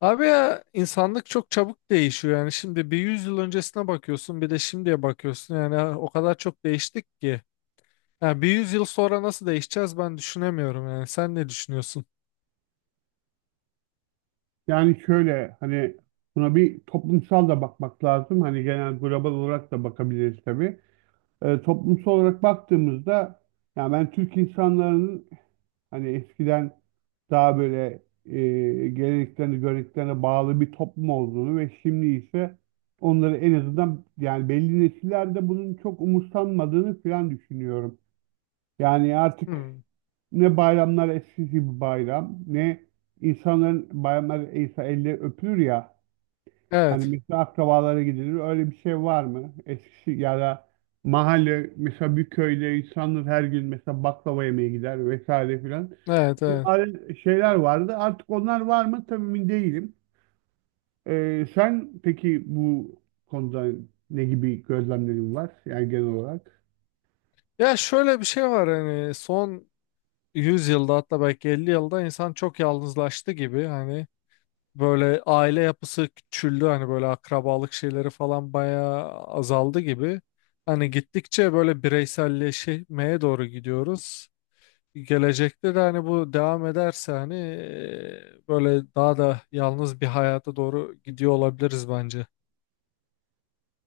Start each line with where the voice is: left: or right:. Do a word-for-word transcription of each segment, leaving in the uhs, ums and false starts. left: Abi ya insanlık çok çabuk değişiyor yani şimdi bir yüz yıl öncesine bakıyorsun bir de şimdiye bakıyorsun yani o kadar çok değiştik ki. Yani bir yüz yıl sonra nasıl değişeceğiz ben düşünemiyorum yani sen ne düşünüyorsun?
right: Yani şöyle hani buna bir toplumsal da bakmak lazım. Hani genel global olarak da bakabiliriz tabii. Ee, toplumsal olarak baktığımızda yani ben Türk insanların hani eskiden daha böyle e, geleneklerine, göreneklerine bağlı bir toplum olduğunu ve şimdi ise onları en azından yani belli nesillerde bunun çok umursanmadığını falan düşünüyorum. Yani artık
left: Hmm.
right: ne bayramlar eskisi gibi bayram ne insanların bayramlar ise elle öpülür ya. Hani
left: Evet,
right: mesela akrabalara gidilir. Öyle bir şey var mı? Eskişi ya da mahalle, mesela bir köyde insanlar her gün mesela baklava yemeye gider vesaire filan.
left: evet,
right: Bir
left: evet.
right: adet- şeyler vardı. Artık onlar var mı? Tabii emin değilim. Ee, sen peki bu konuda ne gibi gözlemlerin var? Yani genel olarak.
left: Ya şöyle bir şey var hani son yüz yılda hatta belki elli yılda insan çok yalnızlaştı gibi hani böyle aile yapısı küçüldü hani böyle akrabalık şeyleri falan bayağı azaldı gibi. Hani gittikçe böyle bireyselleşmeye doğru gidiyoruz. Gelecekte de hani bu devam ederse hani e, böyle daha da yalnız bir hayata doğru gidiyor olabiliriz bence.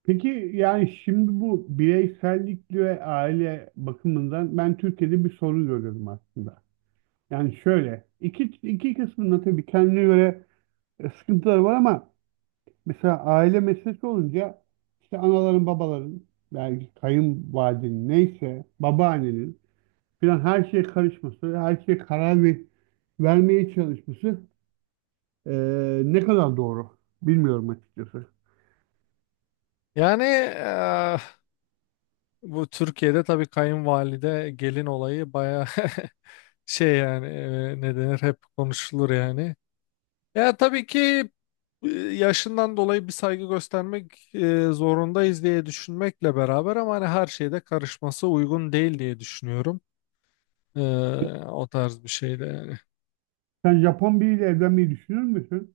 right: Peki yani şimdi bu bireysellik ve aile bakımından ben Türkiye'de bir sorun görüyorum aslında. Yani şöyle iki, iki kısmında tabii kendine göre e, sıkıntıları var ama mesela aile meselesi olunca işte anaların babaların belki kayınvalidenin neyse babaannenin filan her şeye karışması, her şeye karar ver, vermeye çalışması e, ne kadar doğru bilmiyorum açıkçası.
left: Yani e, bu Türkiye'de tabii kayınvalide gelin olayı baya şey yani e, ne denir hep konuşulur yani. Ya tabii ki e, yaşından dolayı bir saygı göstermek e, zorundayız diye düşünmekle beraber ama hani her şeyde karışması uygun değil diye düşünüyorum. E, O tarz bir şeyde yani.
right: Sen Japon biriyle evlenmeyi düşünür müsün?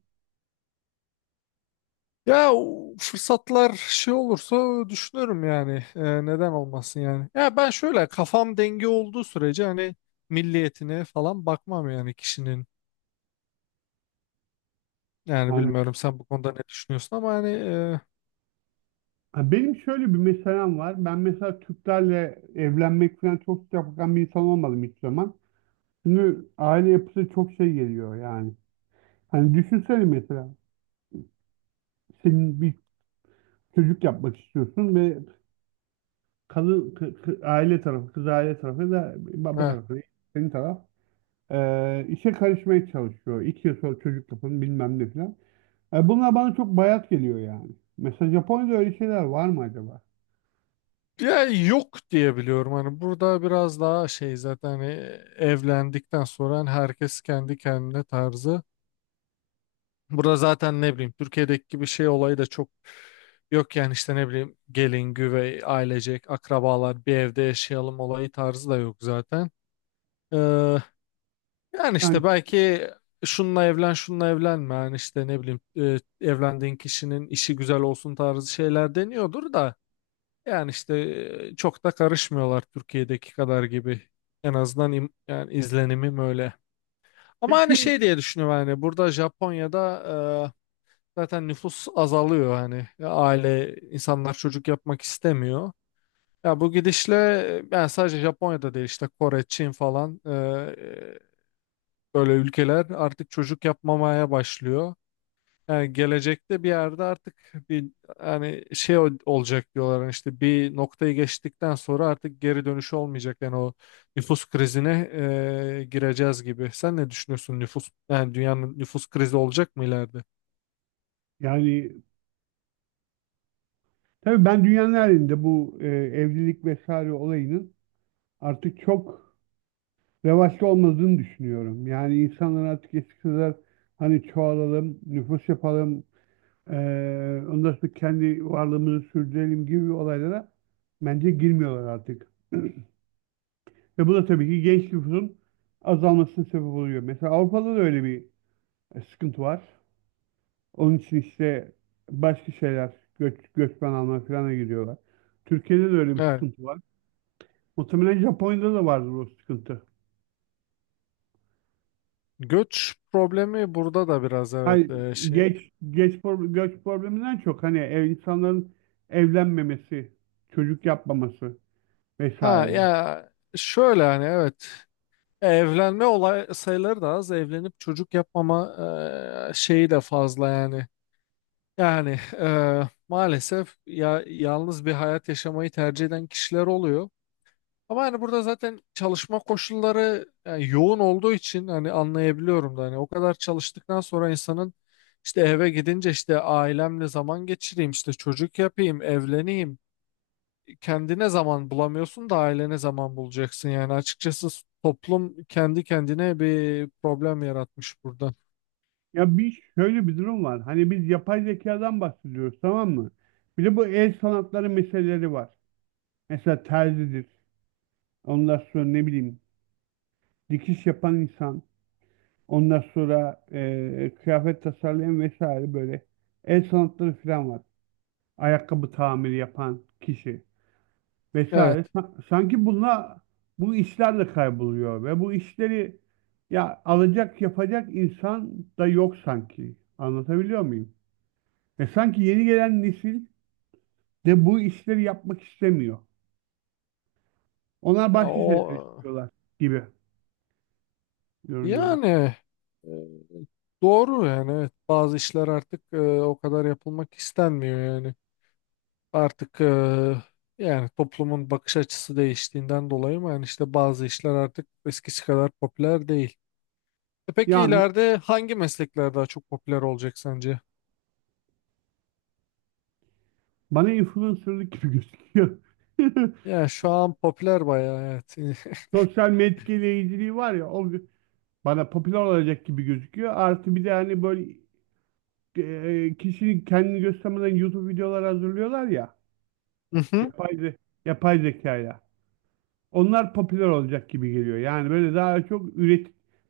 left: Ya o fırsatlar şey olursa düşünürüm yani. Ee, neden olmasın yani. Ya ben şöyle kafam denge olduğu sürece hani milliyetine falan bakmam yani kişinin. Yani
right: Handan?
left: bilmiyorum sen bu konuda ne düşünüyorsun ama hani e,
right: Ha, benim şöyle bir meselem var. Ben mesela Türklerle evlenmek falan çok sıcak bakan bir insan olmadım hiç zaman. Çünkü aile yapısı çok şey geliyor yani. Hani düşünsene mesela, senin bir çocuk yapmak istiyorsun ve kadın kı- kı- aile tarafı, kız aile tarafı da baba
left: e,
right: tarafı, senin taraf e, işe karışmaya çalışıyor. İki yıl sonra çocuk yapın bilmem ne falan. E, bunlar bana çok bayat geliyor yani. Mesela Japonya'da öyle şeyler var mı acaba?
left: ya yok diye biliyorum hani burada biraz daha şey zaten hani evlendikten sonra hani herkes kendi kendine tarzı. Burada zaten ne bileyim Türkiye'deki gibi şey olayı da çok yok yani işte ne bileyim gelin, güvey, ailecek, akrabalar bir evde yaşayalım olayı tarzı da yok zaten. Ee, Yani
right: Yani
left: işte belki şununla evlen, şununla evlenme yani işte ne bileyim e, evlendiğin kişinin işi güzel olsun tarzı şeyler deniyordur da yani işte e, çok da karışmıyorlar Türkiye'deki kadar gibi. En azından im- yani izlenimim öyle. Ama hani
right: peki
left: şey diye düşünüyorum yani burada Japonya'da e, zaten nüfus azalıyor hani. Ya aile insanlar çocuk yapmak istemiyor. Ya bu gidişle yani sadece Japonya'da değil işte Kore, Çin falan e, böyle ülkeler artık çocuk yapmamaya başlıyor. Yani gelecekte bir yerde artık bir hani şey ol- olacak diyorlar hani işte bir noktayı geçtikten sonra artık geri dönüşü olmayacak yani o nüfus krizine e, gireceğiz gibi. Sen ne düşünüyorsun nüfus yani dünyanın nüfus krizi olacak mı ileride?
right: yani tabii ben dünyanın her yerinde bu e, evlilik vesaire olayının artık çok revaçta olmadığını düşünüyorum. Yani insanlar artık eskisi kadar hani çoğalalım, nüfus yapalım, eee ondan sonra kendi varlığımızı sürdürelim gibi olaylara bence girmiyorlar artık. Ve bu da tabii ki genç nüfusun azalmasına sebep oluyor. Mesela Avrupa'da da öyle bir e, sıkıntı var. Onun için işte başka şeyler, göç, göçmen alma falan giriyorlar. Türkiye'de de öyle bir
left: Yani
right: sıkıntı var. Muhtemelen Japonya'da da vardır o sıkıntı.
left: göç problemi burada da biraz,
right: Hani
left: evet, e, şey.
right: geç geç pro- göç probleminden çok hani ev, insanların evlenmemesi, çocuk yapmaması
left: Ha
right: vesaire.
left: ya şöyle hani evet, evlenme olay sayıları da az, evlenip çocuk yapmama e, şeyi de fazla yani. Yani e, maalesef ya yalnız bir hayat yaşamayı tercih eden kişiler oluyor. Ama hani burada zaten çalışma koşulları yani yoğun olduğu için hani anlayabiliyorum da hani o kadar çalıştıktan sonra insanın işte eve gidince işte ailemle zaman geçireyim, işte çocuk yapayım, evleneyim. Kendine zaman bulamıyorsun da ailene zaman bulacaksın yani açıkçası toplum kendi kendine bir problem yaratmış burada.
right: Ya bir şöyle bir durum var. Hani biz yapay zekadan bahsediyoruz, tamam mı? Bir de bu el sanatları meseleleri var. Mesela terzidir. Ondan sonra ne bileyim dikiş yapan insan. Ondan sonra e, kıyafet tasarlayan vesaire, böyle el sanatları falan var. Ayakkabı tamiri yapan kişi
left: Evet.
right: vesaire. Sa- Sanki bununla bu işlerle kayboluyor ve bu işleri ya alacak yapacak insan da yok sanki. Anlatabiliyor muyum? Ve sanki yeni gelen nesil de bu işleri yapmak istemiyor. Onlar
left: Ya
right: başka şeyler
left: o
right: istiyorlar gibi görünüyor bana.
left: yani e, doğru yani, evet, bazı işler artık e, o kadar yapılmak istenmiyor yani. Artık e, yani toplumun bakış açısı değiştiğinden dolayı mı yani işte bazı işler artık eskisi kadar popüler değil. E peki
right: Yani
left: ileride hangi meslekler daha çok popüler olacak sence?
right: bana influencerlık gibi gözüküyor.
left: Ya şu an popüler bayağı,
right: Sosyal medya etkileyiciliği var ya, o bana popüler olacak gibi gözüküyor. Artı bir de hani böyle e, kişinin kendini göstermeden YouTube videolar hazırlıyorlar ya.
left: evet.
right: Yapay, ze- Yapay zekayla. Onlar popüler olacak gibi geliyor. Yani böyle daha çok üret,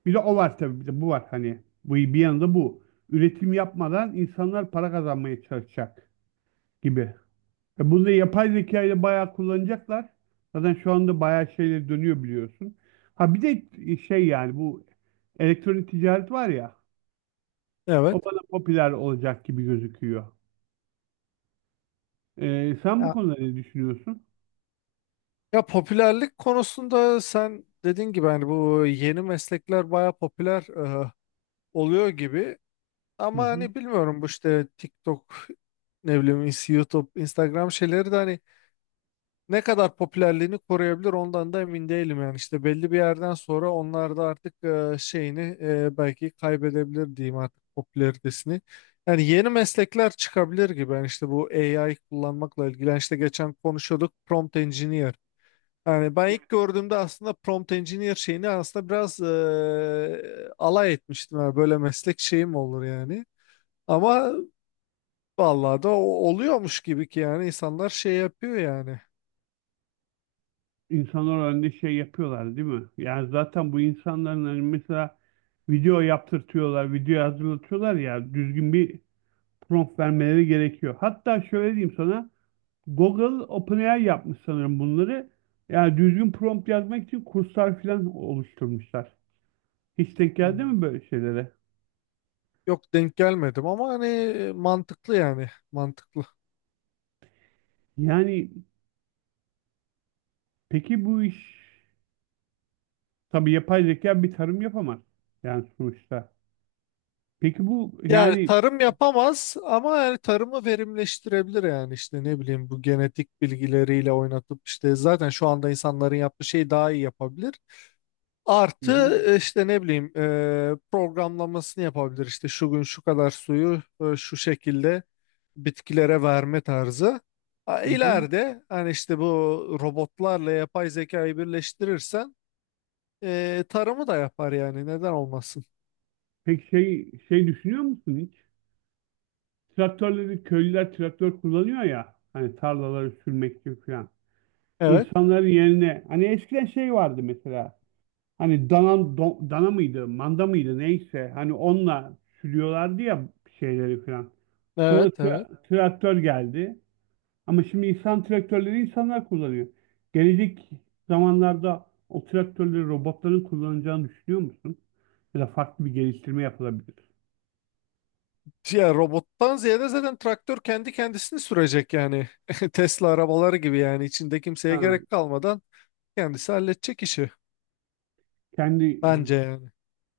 right: bir de o var tabii, bir de bu var, hani bu bir yanında bu. Üretim yapmadan insanlar para kazanmaya çalışacak gibi. E bunu da yapay zekayla bayağı kullanacaklar. Zaten şu anda bayağı şeyler dönüyor, biliyorsun. Ha bir de e, şey, yani bu elektronik ticaret var ya,
left: Evet.
right: o bana popüler olacak gibi gözüküyor. E, sen bu
left: Ya,
right: konuda ne düşünüyorsun?
left: Ya popülerlik konusunda sen dediğin gibi hani bu yeni meslekler baya popüler e, oluyor gibi.
right: Hı
left: Ama
right: hı.
left: hani bilmiyorum bu işte TikTok, ne bileyim, ins- YouTube, Instagram şeyleri de hani ne kadar popülerliğini koruyabilir ondan da emin değilim yani. İşte belli bir yerden sonra onlar da artık e, şeyini e, belki kaybedebilir diyeyim artık popülaritesini. Yani yeni meslekler çıkabilir gibi. Yani işte bu A I kullanmakla ilgili yani işte geçen konuşuyorduk prompt engineer. Yani ben ilk gördüğümde aslında prompt engineer şeyini aslında biraz eee, alay etmiştim. Yani böyle meslek şeyi mi olur yani? Ama vallahi da o- oluyormuş gibi ki yani insanlar şey yapıyor yani.
right: insanlar önünde şey yapıyorlar değil mi? Yani zaten bu insanların hani mesela video yaptırtıyorlar, video hazırlatıyorlar ya, düzgün bir prompt vermeleri gerekiyor. Hatta şöyle diyeyim sana, Google OpenAI yapmış sanırım bunları. Yani düzgün prompt yazmak için kurslar falan oluşturmuşlar. Hiç denk geldi
left: Hmm.
right: mi böyle şeylere?
left: Yok, denk gelmedim ama hani mantıklı yani, mantıklı.
right: Yani peki bu iş, tabii yapay zeka bir tarım yapamaz yani sonuçta. Peki bu
left: Yani
right: yani.
left: tarım yapamaz ama yani tarımı verimleştirebilir yani işte ne bileyim bu genetik bilgileriyle oynatıp işte zaten şu anda insanların yaptığı şeyi daha iyi yapabilir.
right: Hı hı.
left: Artı e, işte ne bileyim, e, programlamasını yapabilir işte şu gün şu kadar suyu e, şu şekilde bitkilere verme tarzı. Ha,
right: Hı hı.
left: İleride hani işte bu robotlarla yapay zekayı birleştirirsen e, tarımı da yapar yani, neden olmasın.
right: Peki şey şey düşünüyor musun hiç? Traktörleri köylüler traktör kullanıyor ya hani, tarlaları sürmek için falan.
left: Evet,
right: İnsanların yerine hani eskiden şey vardı mesela, hani dana, do- dana mıydı manda mıydı neyse, hani onunla sürüyorlardı ya şeyleri falan. Sonra
left: evet, evet.
right: tra- traktör geldi ama şimdi insan traktörleri insanlar kullanıyor. Gelecek zamanlarda o traktörleri robotların kullanacağını düşünüyor musun? Ya da farklı bir geliştirme yapılabilir.
left: Ya robottan ziyade zaten traktör kendi kendisini sürecek yani. Tesla arabaları gibi yani içinde kimseye
right: Ha.
left: gerek kalmadan kendisi halledecek işi
right: Kendi e,
left: bence yani.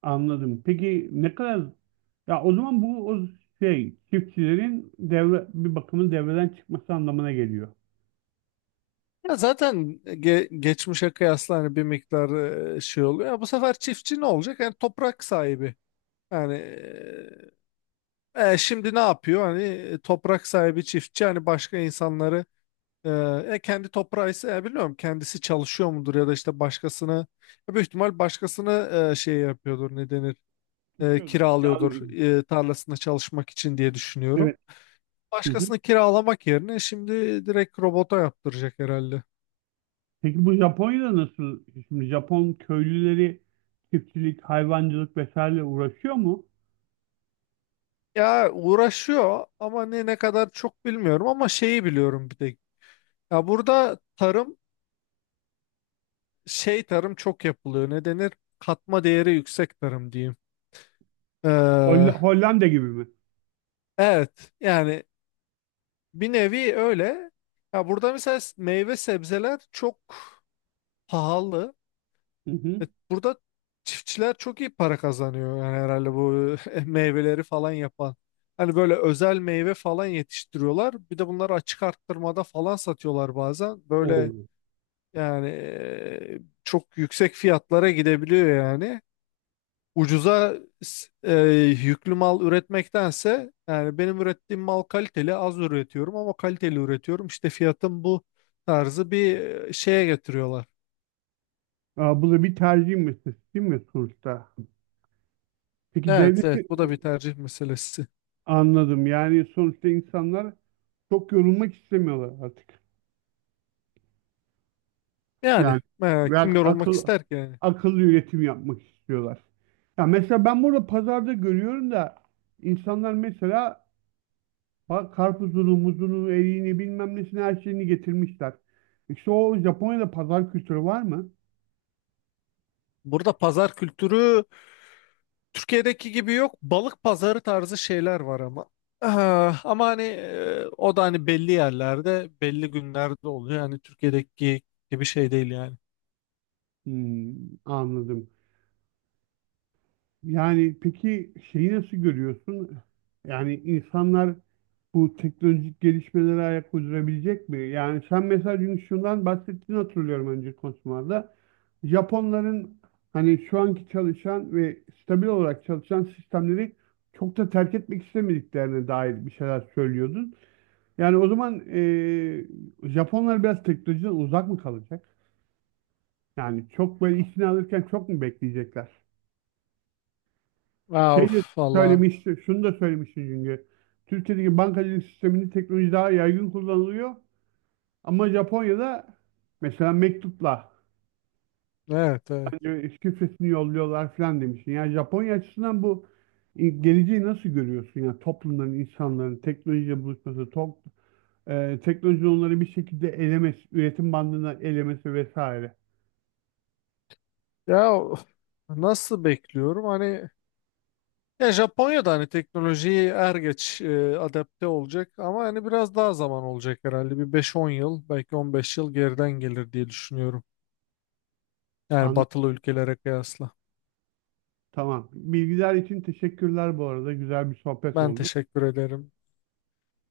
right: anladım. Peki ne kadar, ya o zaman bu o şey çiftçilerin devre bir bakımın devreden çıkması anlamına geliyor.
left: Ya zaten ge- geçmişe kıyasla hani bir miktar e, şey oluyor. Ya bu sefer çiftçi ne olacak? Yani toprak sahibi. Yani e, e, şimdi ne yapıyor? Hani e, toprak sahibi çiftçi hani başka insanları e, e, kendi toprağı ise e, bilmiyorum kendisi çalışıyor mudur ya da işte başkasını, e, büyük ihtimal başkasını e, şey yapıyordur, ne denir? E,
right: Tutuyorduk.
left: kiralıyordur
right: Yani
left: e, tarlasında çalışmak için diye
right: evet.
left: düşünüyorum.
right: Hı hı.
left: Başkasını kiralamak yerine şimdi direkt robota yaptıracak herhalde.
right: Peki bu Japonya'da nasıl? Şimdi Japon köylüleri çiftçilik, hayvancılık vesaire uğraşıyor mu?
left: Ya uğraşıyor ama ne ne kadar çok bilmiyorum ama şeyi biliyorum bir tek. Ya burada tarım şey, tarım çok yapılıyor. Ne denir? Katma değeri yüksek tarım diyeyim.
right: Holl-
left: Ee,
right: Hollanda gibi mi?
left: evet yani, bir nevi öyle. Ya burada mesela s- meyve sebzeler çok pahalı.
right: Hı hı.
left: E, Burada çiftçiler çok iyi para kazanıyor yani herhalde bu meyveleri falan yapan. Hani böyle özel meyve falan yetiştiriyorlar. Bir de bunları açık arttırmada falan satıyorlar bazen. Böyle.
right: Oo.
left: Yani eee, çok yüksek fiyatlara gidebiliyor yani. Ucuza s- eee, yüklü mal üretmektense yani benim ürettiğim mal kaliteli, az üretiyorum ama kaliteli üretiyorum. İşte fiyatın bu tarzı bir eee, şeye getiriyorlar.
right: Aa, bu da bir tercih meselesi değil mi sonuçta? Peki
left: Evet,
right: devleti
left: evet, bu da bir tercih meselesi.
right: anladım. Yani sonuçta insanlar çok yorulmak istemiyorlar artık.
left: Yani
right: Yani
left: eee,
right: ve
left: kim
right: ak-
left: yorulmak
right: akıl
left: ister ki yani.
right: akıllı üretim yapmak istiyorlar. Ya mesela ben burada pazarda görüyorum da, insanlar mesela bak karpuzunu, muzunu, eriğini bilmem nesini her şeyini getirmişler. İşte o, Japonya'da pazar kültürü var mı?
left: Burada pazar kültürü Türkiye'deki gibi yok. Balık pazarı tarzı şeyler var ama. Ah, ama hani e, o da hani belli yerlerde, belli günlerde oluyor. Yani Türkiye'deki gibi şey değil yani.
right: Hmm, anladım. Yani peki şeyi nasıl görüyorsun? Yani insanlar bu teknolojik gelişmelere ayak uydurabilecek mi? Yani sen mesela dün şundan bahsettiğini hatırlıyorum önce konuşmalarda. Japonların hani şu anki çalışan ve stabil olarak çalışan sistemleri çok da terk etmek istemediklerine dair bir şeyler söylüyordun. Yani o zaman eee, Japonlar biraz teknolojiden uzak mı kalacak? Yani çok böyle işini alırken çok mu bekleyecekler?
left: Aa,
right: Şey
left: of,
right: de
left: valla.
right: söylemiş, şunu da söylemişti çünkü. Türkiye'deki bankacılık sisteminde teknoloji daha yaygın kullanılıyor. Ama Japonya'da mesela mektupla
left: Evet, evet.
right: hani şifresini yolluyorlar falan demiştin. Yani Japonya açısından bu e, geleceği nasıl görüyorsun? Yani toplumların, insanların teknolojiyle buluşması, top, e, teknolojinin onları bir şekilde elemesi, üretim bandına elemesi vesaire.
left: Ya of, nasıl bekliyorum? Hani, ya Japonya'da hani teknolojiyi er geç e, adapte olacak ama hani biraz daha zaman olacak herhalde. Bir beş on yıl, belki on beş yıl geriden gelir diye düşünüyorum. Yani
right: Anladım.
left: batılı ülkelere kıyasla.
right: Tamam. Bilgiler için teşekkürler bu arada. Güzel bir sohbet
left: Ben
right: oldu.
left: teşekkür ederim.